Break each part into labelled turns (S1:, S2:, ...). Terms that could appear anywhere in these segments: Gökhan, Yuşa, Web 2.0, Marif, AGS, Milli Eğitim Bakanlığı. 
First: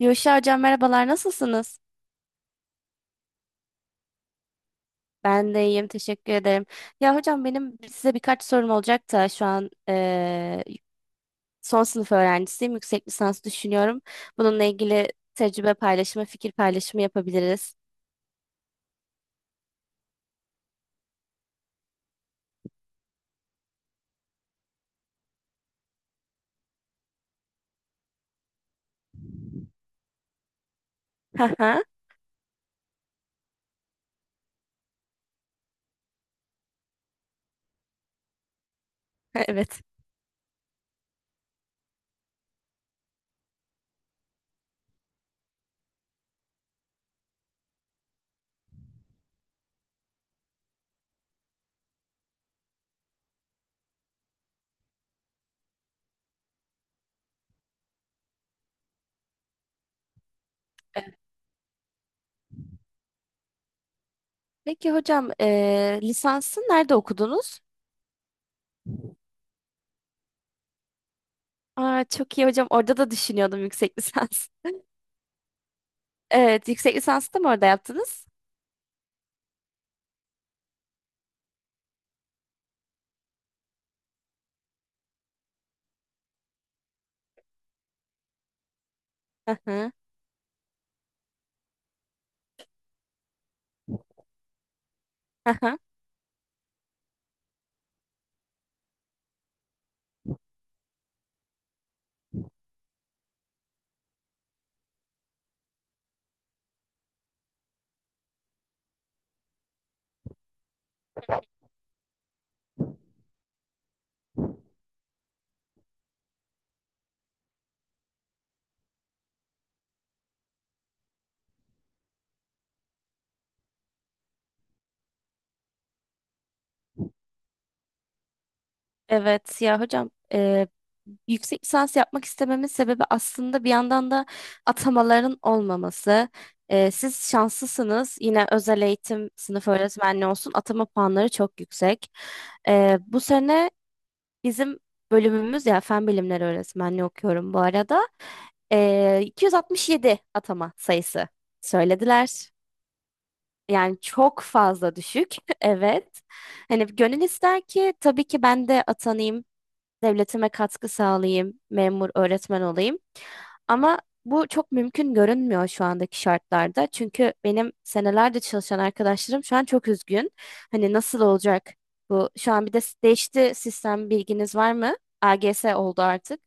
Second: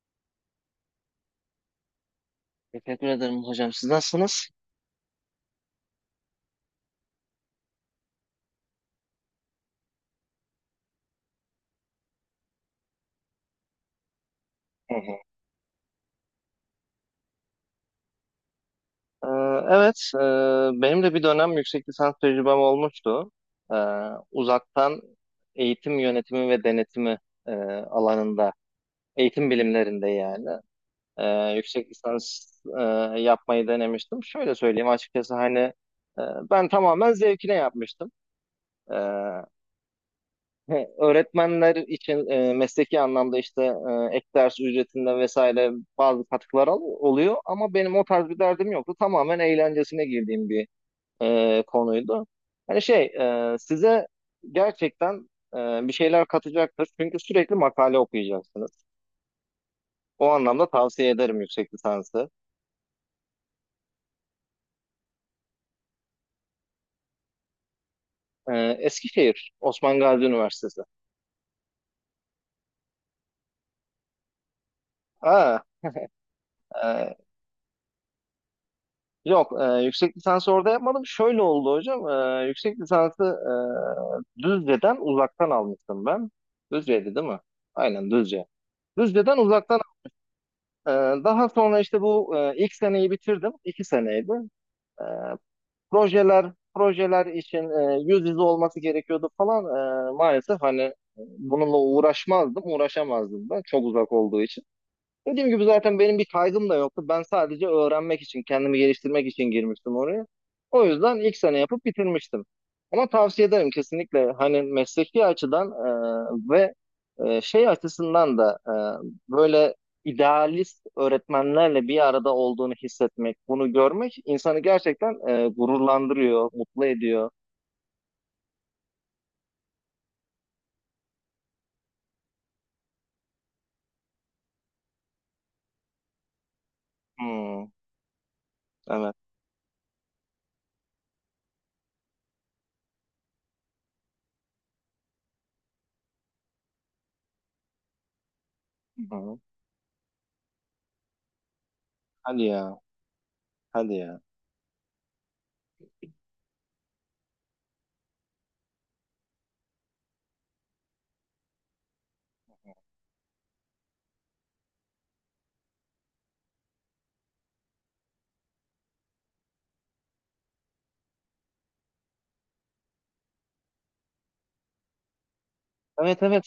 S1: Yuşa hocam, merhabalar, nasılsınız?
S2: Teşekkür ederim hocam. Siz nasılsınız?
S1: Ben de iyiyim, teşekkür ederim. Ya hocam, benim size birkaç sorum olacak da şu an son sınıf öğrencisiyim. Yüksek lisans düşünüyorum. Bununla
S2: Hı hı.
S1: ilgili tecrübe paylaşımı, fikir paylaşımı yapabiliriz.
S2: Ee, evet, benim de bir dönem yüksek lisans tecrübem olmuştu. Ee, Uzaktan eğitim yönetimi ve denetimi e, alanında, eğitim bilimlerinde yani. e,
S1: Haha,
S2: Yüksek lisans e, yapmayı denemiştim. Şöyle söyleyeyim açıkçası hani ben tamamen zevkine yapmıştım. Ee,
S1: evet.
S2: He, öğretmenler için mesleki anlamda işte ek ders ücretinde vesaire bazı katkılar oluyor ama benim o tarz bir derdim yoktu. Tamamen eğlencesine girdiğim bir konuydu. Hani şey size gerçekten bir şeyler katacaktır çünkü sürekli makale okuyacaksınız. O anlamda tavsiye ederim yüksek lisansı.
S1: Peki hocam, lisansı nerede okudunuz?
S2: Eskişehir, Osman Gazi Üniversitesi.
S1: Aa, çok iyi hocam, orada da düşünüyordum yüksek lisans.
S2: Aa.
S1: Evet, yüksek
S2: e,
S1: lisansı da mı orada yaptınız?
S2: Yok, yüksek lisansı orada yapmadım. Şöyle oldu hocam. Yüksek lisansı Düzce'den uzaktan almıştım ben. Düzce'ydi değil mi? Aynen Düzce. Düzce'den uzaktan
S1: Haha,
S2: e, daha sonra işte bu ilk seneyi bitirdim. 2 seneydi. E,
S1: haha.
S2: projeler için yüz yüze olması gerekiyordu falan. Maalesef hani bununla uğraşmazdım, uğraşamazdım ben. Çok uzak olduğu için. Dediğim gibi zaten benim bir kaygım da yoktu. Ben sadece öğrenmek için, kendimi geliştirmek için girmiştim oraya. O yüzden ilk sene yapıp bitirmiştim. Ama tavsiye ederim kesinlikle hani mesleki açıdan ve şey açısından da böyle idealist öğretmenlerle bir arada olduğunu hissetmek, bunu görmek insanı gerçekten gururlandırıyor, mutlu ediyor.
S1: Evet, ya hocam, yüksek lisans yapmak istememin sebebi aslında bir yandan da atamaların olmaması. Siz
S2: Hmm,
S1: şanslısınız. Yine özel
S2: evet.
S1: eğitim sınıf öğretmenliği olsun, atama puanları çok yüksek. Bu sene bizim bölümümüz, ya, fen bilimleri öğretmenliği okuyorum bu arada.
S2: Hı.
S1: 267 atama sayısı
S2: Hadi
S1: söylediler.
S2: ya, hadi
S1: Yani
S2: ya.
S1: çok fazla düşük. Evet. Hani gönül ister ki tabii ki ben de atanayım, devletime katkı sağlayayım, memur, öğretmen olayım. Ama bu çok mümkün görünmüyor şu andaki şartlarda. Çünkü benim senelerde çalışan arkadaşlarım şu an çok üzgün. Hani nasıl olacak bu? Şu an bir de değişti sistem, bilginiz var mı? AGS oldu
S2: Evet,
S1: artık.
S2: evet,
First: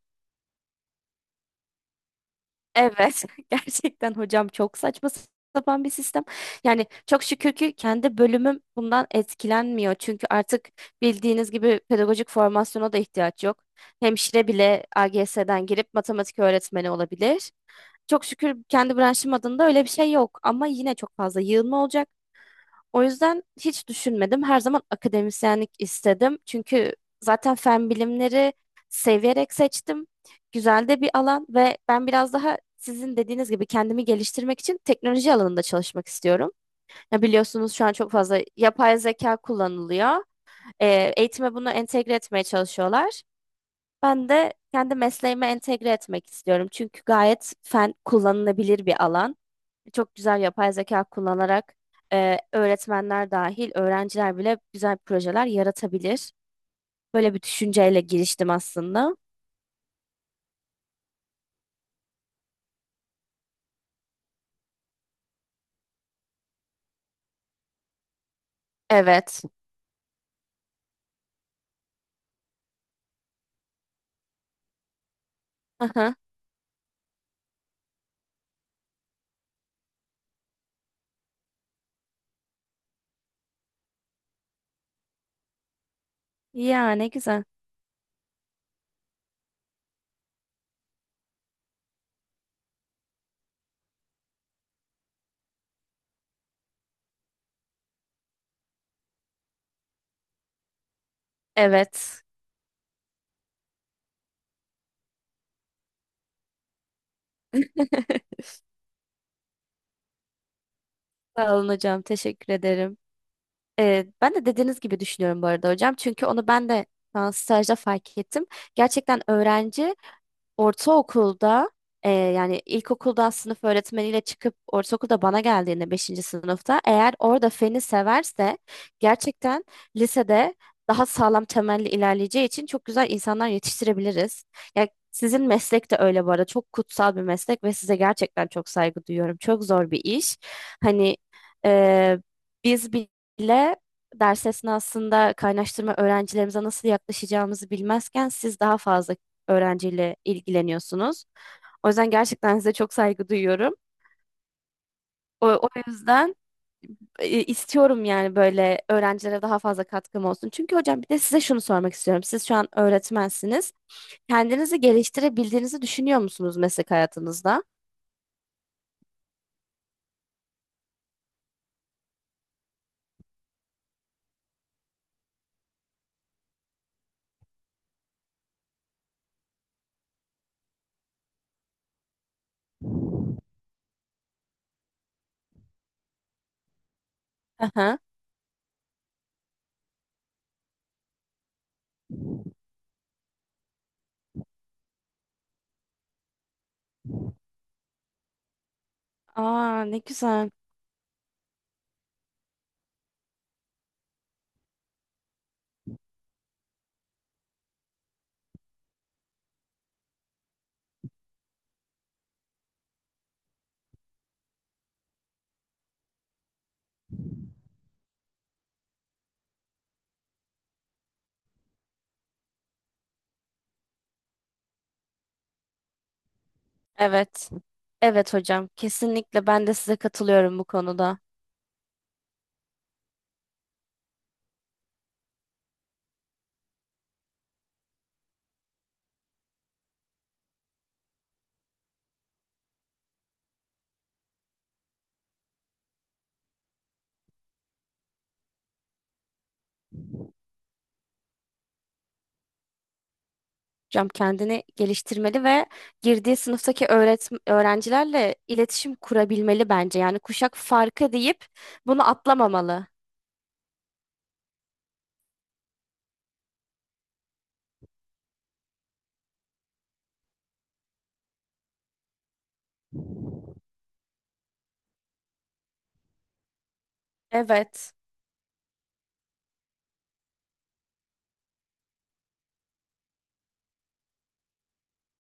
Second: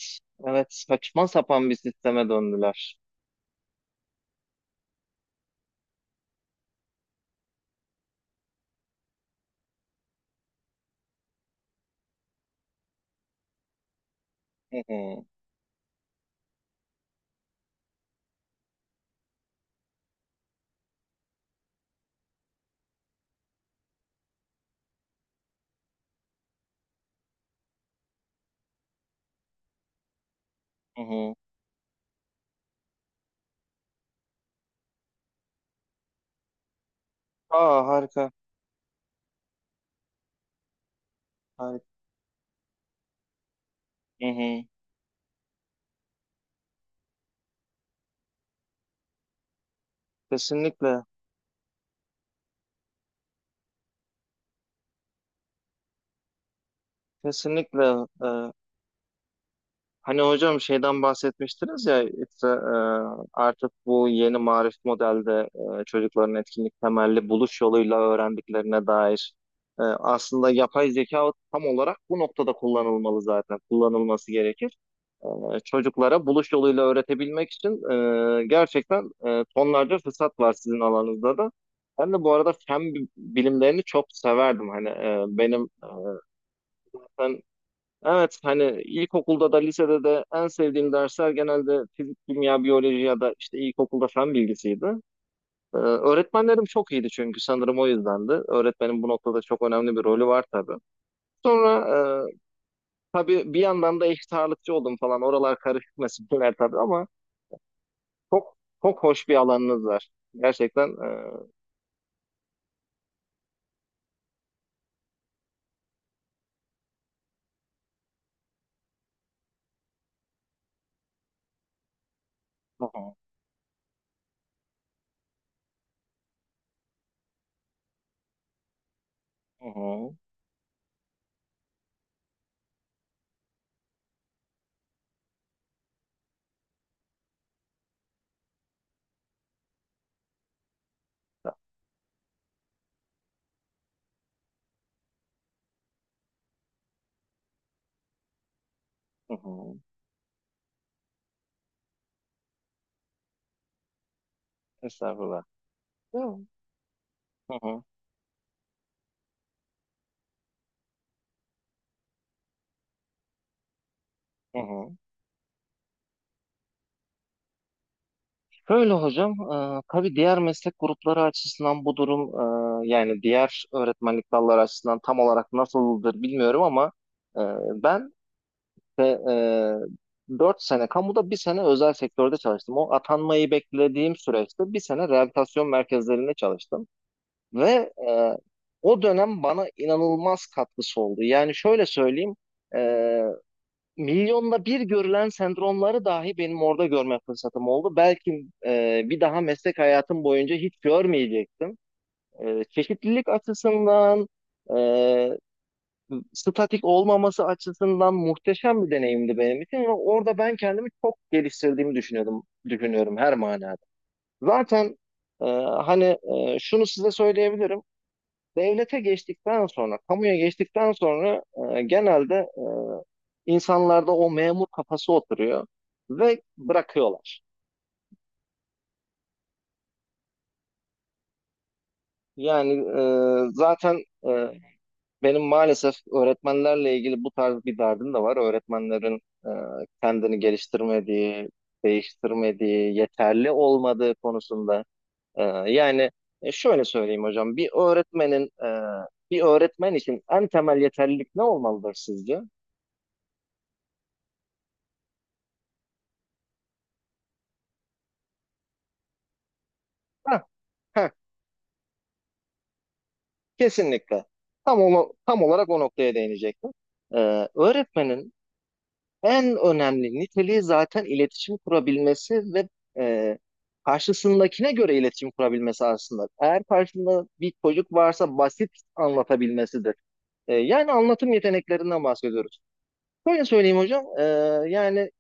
S2: evet, saçma sapan bir sisteme döndüler.
S1: Evet, gerçekten hocam çok saçma sapan bir sistem. Yani çok şükür ki kendi bölümüm bundan etkilenmiyor. Çünkü artık bildiğiniz gibi pedagojik formasyona da ihtiyaç yok. Hemşire
S2: Hı
S1: bile
S2: hı.
S1: AGS'den girip matematik öğretmeni olabilir. Çok şükür kendi branşım adında öyle bir şey yok. Ama yine çok fazla yığılma olacak. O yüzden hiç düşünmedim. Her zaman akademisyenlik istedim. Çünkü zaten fen bilimleri seviyerek seçtim. Güzel
S2: Hı
S1: de bir
S2: hı.
S1: alan ve ben biraz daha sizin dediğiniz gibi kendimi geliştirmek için teknoloji alanında çalışmak istiyorum. Ya biliyorsunuz
S2: Aa,
S1: şu an çok
S2: harika.
S1: fazla yapay zeka kullanılıyor. Eğitime bunu
S2: Harika.
S1: entegre etmeye çalışıyorlar.
S2: Hı
S1: Ben de
S2: hı.
S1: kendi mesleğime entegre etmek istiyorum. Çünkü gayet fen kullanılabilir bir alan. Çok güzel yapay
S2: Kesinlikle.
S1: zeka kullanarak öğretmenler dahil öğrenciler bile güzel projeler yaratabilir. Böyle bir
S2: Kesinlikle.
S1: düşünceyle giriştim aslında.
S2: Hani hocam şeyden bahsetmiştiniz ya işte, artık bu yeni marif modelde çocukların etkinlik temelli buluş yoluyla öğrendiklerine dair
S1: Evet.
S2: aslında yapay zeka tam olarak bu noktada kullanılmalı zaten kullanılması gerekir.
S1: Aha.
S2: Çocuklara buluş yoluyla öğretebilmek için gerçekten tonlarca fırsat var sizin alanınızda da. Ben de bu arada fen bilimlerini çok severdim. Hani e, benim
S1: Yani güzel.
S2: Evet, hani ilkokulda da lisede de en sevdiğim dersler genelde fizik, kimya, biyoloji ya da işte ilkokulda fen bilgisiydi. Öğretmenlerim çok iyiydi çünkü sanırım o yüzdendi. Öğretmenin bu noktada çok önemli bir rolü var tabii. Sonra
S1: Evet.
S2: e, tabii bir yandan da eşit ağırlıkçı oldum falan. Oralar karışık meseleler tabii ama çok çok hoş bir alanınız var. Gerçekten.
S1: Sağ olun hocam, teşekkür ederim. Ben de dediğiniz gibi düşünüyorum bu arada hocam. Çünkü onu ben de şu an stajda fark ettim. Gerçekten öğrenci ortaokulda, yani
S2: Hı hı,
S1: ilkokuldan sınıf öğretmeniyle çıkıp ortaokulda bana geldiğinde, beşinci sınıfta eğer orada feni severse
S2: hı
S1: gerçekten
S2: hı,
S1: lisede daha sağlam temelli ilerleyeceği için çok güzel insanlar yetiştirebiliriz. Yani sizin meslek de öyle bu arada, çok kutsal bir meslek ve size gerçekten çok saygı duyuyorum. Çok zor bir iş. Hani, e, biz bile ders esnasında kaynaştırma öğrencilerimize nasıl yaklaşacağımızı bilmezken siz daha fazla
S2: hı hı,
S1: öğrenciyle ilgileniyorsunuz. O yüzden gerçekten size çok saygı duyuyorum.
S2: estağfurullah.
S1: O yüzden
S2: Hı hı,
S1: istiyorum yani, böyle öğrencilere daha fazla katkım olsun. Çünkü hocam, bir de size şunu sormak istiyorum. Siz şu an öğretmensiniz.
S2: hı
S1: Kendinizi
S2: hı.
S1: geliştirebildiğinizi düşünüyor musunuz meslek hayatınızda?
S2: Şöyle hocam, tabii diğer meslek grupları açısından bu durum yani diğer öğretmenlik dalları açısından tam olarak nasıldır bilmiyorum ama e, ben de, 4 sene kamuda bir sene özel sektörde çalıştım. O atanmayı beklediğim süreçte bir sene rehabilitasyon merkezlerinde çalıştım ve
S1: Aha.
S2: o dönem bana inanılmaz katkısı oldu. Yani şöyle söyleyeyim, milyonda bir görülen sendromları dahi benim orada görme fırsatım oldu. Belki bir daha meslek
S1: Aa, ne
S2: hayatım
S1: güzel.
S2: boyunca hiç görmeyecektim. Çeşitlilik açısından, e, statik olmaması açısından muhteşem bir deneyimdi benim için. Ve orada ben kendimi çok geliştirdiğimi düşünüyordum, düşünüyorum her manada. Zaten e, hani şunu size söyleyebilirim. Devlete geçtikten sonra, kamuya geçtikten sonra genelde insanlarda o memur kafası oturuyor ve bırakıyorlar.
S1: Evet. Evet hocam. Kesinlikle ben de size katılıyorum bu konuda.
S2: Yani zaten benim maalesef öğretmenlerle ilgili bu tarz bir derdim de var. Öğretmenlerin e, kendini geliştirmediği, değiştirmediği, yeterli olmadığı konusunda. E, Yani şöyle söyleyeyim hocam, bir öğretmen için en temel yeterlilik ne olmalıdır sizce?
S1: Cam kendini geliştirmeli ve girdiği sınıftaki öğrencilerle iletişim kurabilmeli bence. Yani
S2: Heh,
S1: kuşak
S2: heh.
S1: farkı deyip bunu atlamamalı.
S2: Kesinlikle. Tam olarak o noktaya değinecektim. Öğretmenin en önemli niteliği zaten iletişim kurabilmesi ve e, karşısındakine göre iletişim kurabilmesi aslında. Eğer karşında bir çocuk
S1: Evet.
S2: varsa basit anlatabilmesidir. Yani anlatım yeteneklerinden bahsediyoruz. Şöyle söyleyeyim hocam, yani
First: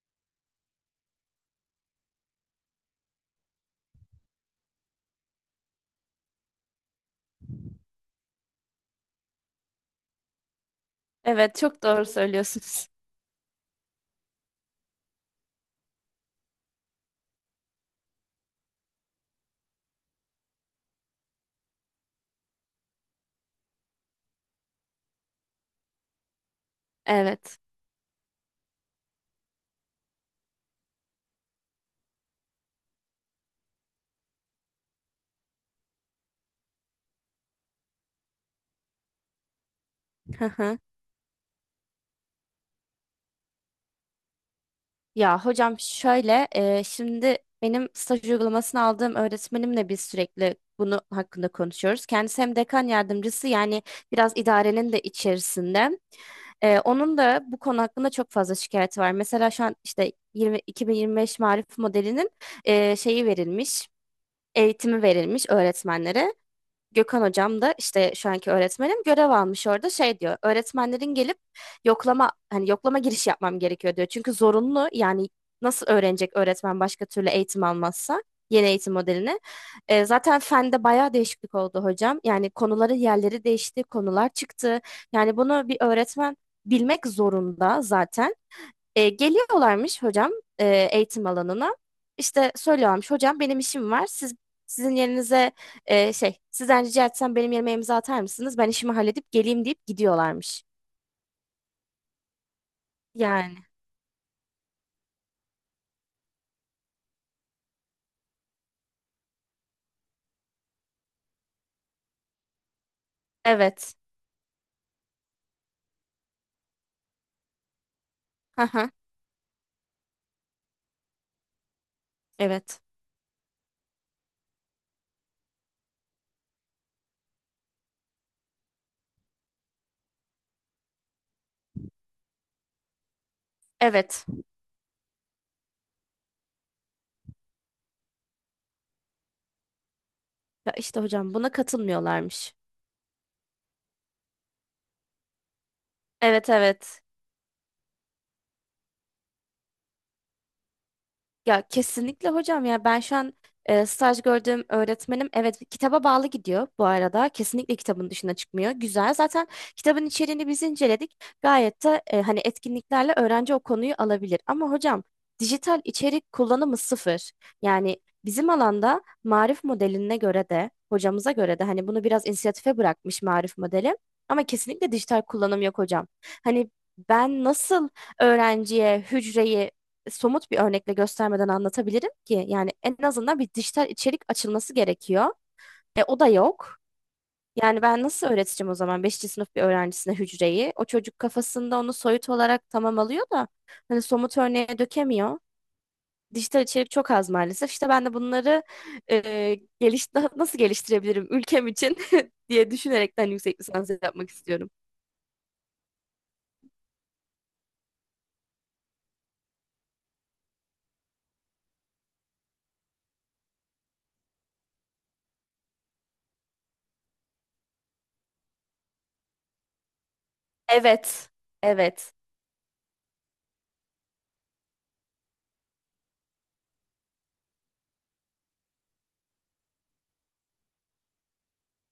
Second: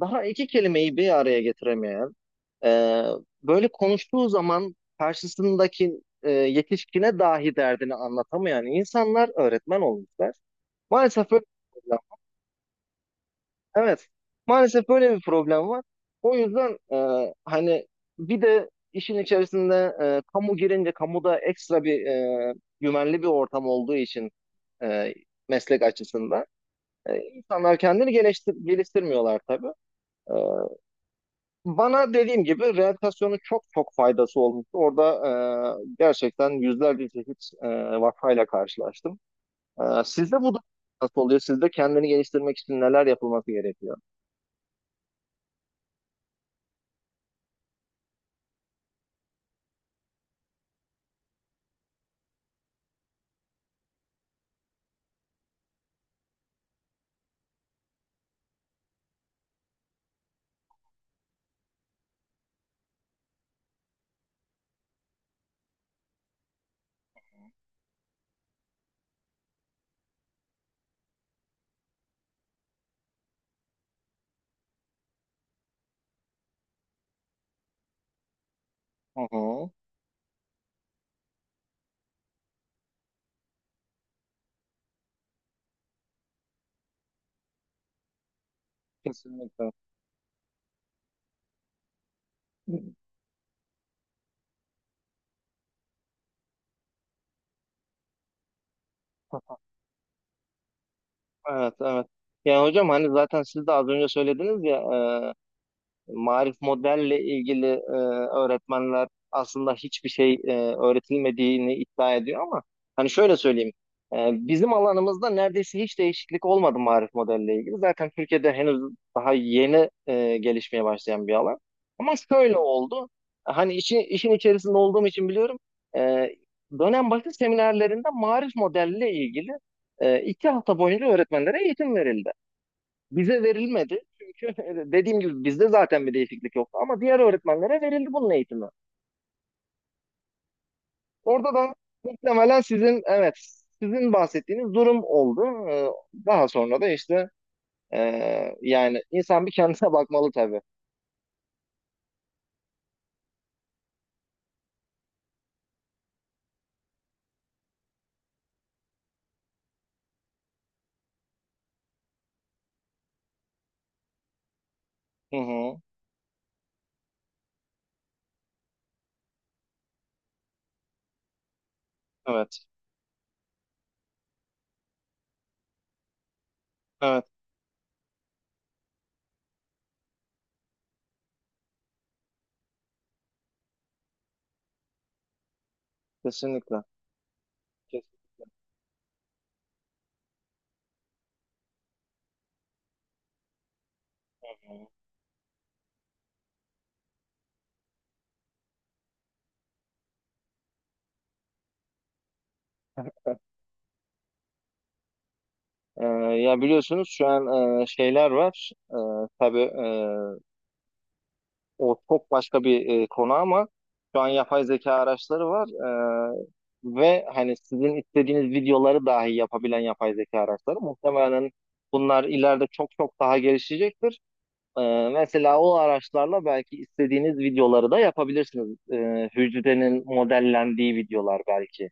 S2: daha iki kelimeyi bir araya getiremeyen, e, böyle konuştuğu zaman karşısındaki yetişkine dahi derdini anlatamayan insanlar öğretmen olmuşlar. Maalesef böyle
S1: Evet,
S2: bir
S1: çok
S2: problem.
S1: doğru söylüyorsunuz.
S2: Evet, maalesef böyle bir problem var. O yüzden hani bir de işin içerisinde kamu girince kamuda ekstra bir güvenli bir ortam olduğu için e, meslek açısından.
S1: Evet.
S2: İnsanlar kendini geliştirmiyorlar tabii. E, Bana dediğim gibi rehabilitasyonun çok çok faydası olmuştu. Orada gerçekten yüzlerce çeşit vakayla karşılaştım. Sizde bu da nasıl oluyor? Sizde kendini geliştirmek için neler yapılması gerekiyor?
S1: Ya hocam, şöyle, şimdi benim staj uygulamasını aldığım öğretmenimle biz sürekli bunu hakkında konuşuyoruz. Kendisi hem dekan yardımcısı, yani biraz idarenin de içerisinde. E, onun da bu konu hakkında çok fazla şikayeti var. Mesela şu an işte 2025 Marif modelinin şeyi verilmiş, eğitimi verilmiş öğretmenlere. Gökhan hocam da, işte şu anki öğretmenim, görev almış orada, şey diyor: öğretmenlerin gelip yoklama, hani yoklama giriş yapmam gerekiyor diyor. Çünkü zorunlu, yani nasıl öğrenecek öğretmen başka türlü eğitim almazsa yeni eğitim
S2: Hı
S1: modelini.
S2: hı.
S1: Zaten fende bayağı değişiklik oldu hocam. Yani konuları yerleri değişti, konular çıktı. Yani bunu bir öğretmen bilmek zorunda zaten.
S2: Kesinlikle.
S1: Geliyorlarmış hocam, e, eğitim alanına. İşte söylüyorlarmış hocam, benim işim var. Siz sizin yerinize sizden rica etsem benim yerime imza atar mısınız? Ben işimi halledip geleyim deyip gidiyorlarmış.
S2: Evet, evet. Yani hocam hani zaten
S1: Yani
S2: siz de az önce söylediniz ya, e, Marif modelle ilgili öğretmenler aslında hiçbir şey öğretilmediğini iddia ediyor ama hani şöyle söyleyeyim.
S1: evet.
S2: e, Bizim alanımızda neredeyse hiç değişiklik olmadı marif modelle ilgili. Zaten Türkiye'de
S1: Hı
S2: henüz
S1: hı.
S2: daha yeni gelişmeye başlayan bir alan. Ama şöyle
S1: Evet.
S2: oldu. Hani işin içerisinde olduğum için biliyorum. E, Dönem başı seminerlerinde marif modelle ilgili 2 hafta boyunca öğretmenlere eğitim verildi. Bize verilmedi.
S1: Evet.
S2: Çünkü dediğim gibi bizde zaten bir değişiklik yoktu. Ama diğer öğretmenlere verildi bunun eğitimi.
S1: Ya işte hocam buna
S2: Orada da
S1: katılmıyorlarmış.
S2: muhtemelen sizin, evet, sizin bahsettiğiniz durum oldu. Daha
S1: Evet,
S2: sonra da
S1: evet.
S2: işte yani insan bir kendine bakmalı tabii.
S1: Ya kesinlikle hocam, ya ben şu an staj gördüğüm öğretmenim, evet, kitaba bağlı gidiyor bu arada. Kesinlikle kitabın dışına çıkmıyor. Güzel. Zaten kitabın içeriğini biz inceledik. Gayet de, hani etkinliklerle öğrenci o konuyu alabilir. Ama hocam
S2: Hı hı.
S1: dijital içerik kullanımı sıfır. Yani bizim alanda marif modeline göre de, hocamıza göre de, hani bunu biraz
S2: Evet.
S1: inisiyatife bırakmış marif modeli. Ama kesinlikle dijital kullanım yok hocam. Hani
S2: Evet.
S1: ben nasıl öğrenciye hücreyi somut bir örnekle göstermeden anlatabilirim ki? Yani en azından bir dijital içerik açılması gerekiyor. E, o da yok.
S2: Kesinlikle.
S1: Yani ben
S2: Kesin.
S1: nasıl öğreteceğim o zaman beşinci sınıf bir öğrencisine hücreyi? O çocuk kafasında onu soyut olarak tamam alıyor da hani somut örneğe dökemiyor, dijital içerik çok az maalesef. İşte ben de bunları e, geliş nasıl geliştirebilirim ülkem için diye düşünerekten yüksek lisans yapmak istiyorum.
S2: Ee, Ya biliyorsunuz şu an şeyler var. Tabii, o çok başka bir konu ama şu an yapay zeka araçları var, e, ve hani sizin istediğiniz videoları dahi yapabilen yapay zeka araçları
S1: Evet,
S2: muhtemelen
S1: evet.
S2: bunlar ileride çok çok daha gelişecektir. E, Mesela o araçlarla belki istediğiniz videoları da yapabilirsiniz. Hücrenin modellendiği videolar belki.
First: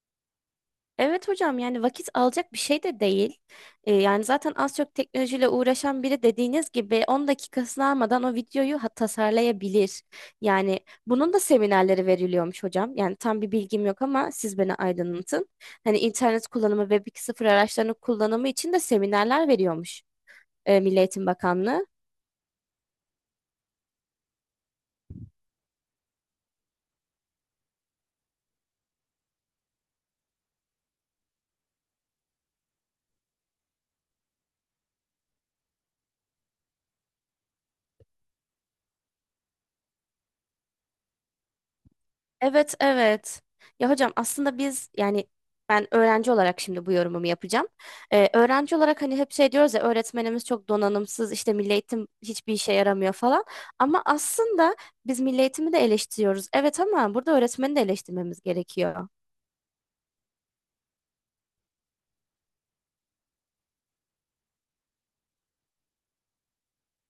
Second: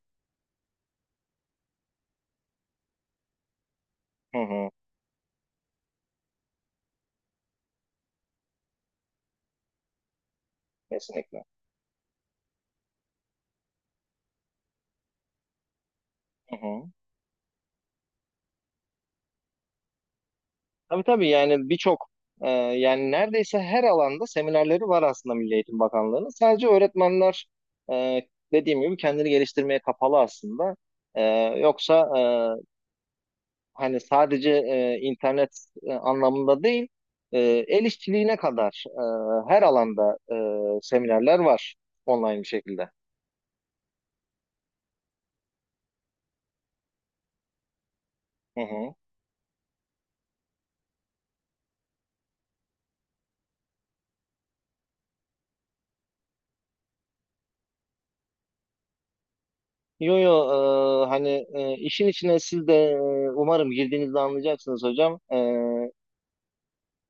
S1: Evet hocam, yani vakit alacak bir şey de değil. Yani
S2: Hı
S1: zaten
S2: hı,
S1: az çok teknolojiyle uğraşan biri, dediğiniz gibi, 10 dakikasını almadan o videoyu tasarlayabilir. Yani bunun da
S2: kesinlikle.
S1: seminerleri veriliyormuş hocam. Yani tam bir bilgim yok, ama siz beni aydınlatın. Hani internet
S2: Hı
S1: kullanımı,
S2: hı.
S1: Web 2.0 araçlarının kullanımı için de seminerler veriyormuş Milli
S2: Tabii
S1: Eğitim
S2: tabii, yani
S1: Bakanlığı.
S2: birçok yani neredeyse her alanda seminerleri var aslında Milli Eğitim Bakanlığı'nın. Sadece öğretmenler e, dediğim gibi kendini geliştirmeye kapalı aslında. E, Yoksa hani sadece internet anlamında değil e, el işçiliğine kadar her alanda seminerler var online bir
S1: Evet,
S2: şekilde.
S1: evet. Ya hocam, aslında biz, yani ben öğrenci olarak şimdi bu yorumumu yapacağım.
S2: Hı
S1: Öğrenci
S2: hı.
S1: olarak hani hep şey diyoruz ya: öğretmenimiz çok donanımsız, işte milli eğitim hiçbir işe yaramıyor falan. Ama aslında biz milli eğitimi de eleştiriyoruz, evet, ama burada öğretmeni de eleştirmemiz gerekiyor.
S2: Yo yo, hani işin içine siz de umarım girdiğinizde anlayacaksınız hocam.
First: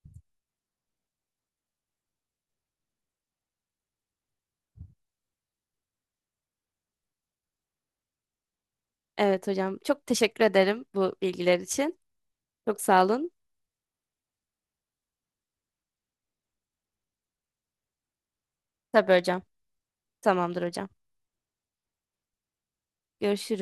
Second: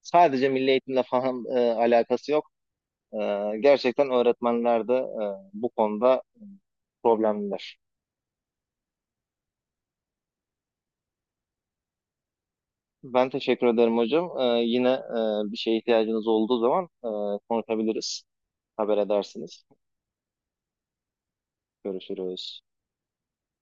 S2: Sadece milli eğitimle falan alakası yok. E, Gerçekten öğretmenler de bu konuda problemliler.
S1: Evet hocam, çok teşekkür ederim bu bilgiler için. Çok sağ
S2: Ben
S1: olun.
S2: teşekkür ederim hocam. Yine bir şeye ihtiyacınız olduğu zaman konuşabiliriz. Haber
S1: Tabii hocam.
S2: edersiniz.
S1: Tamamdır hocam.
S2: Görüşürüz.
S1: Görüşürüz.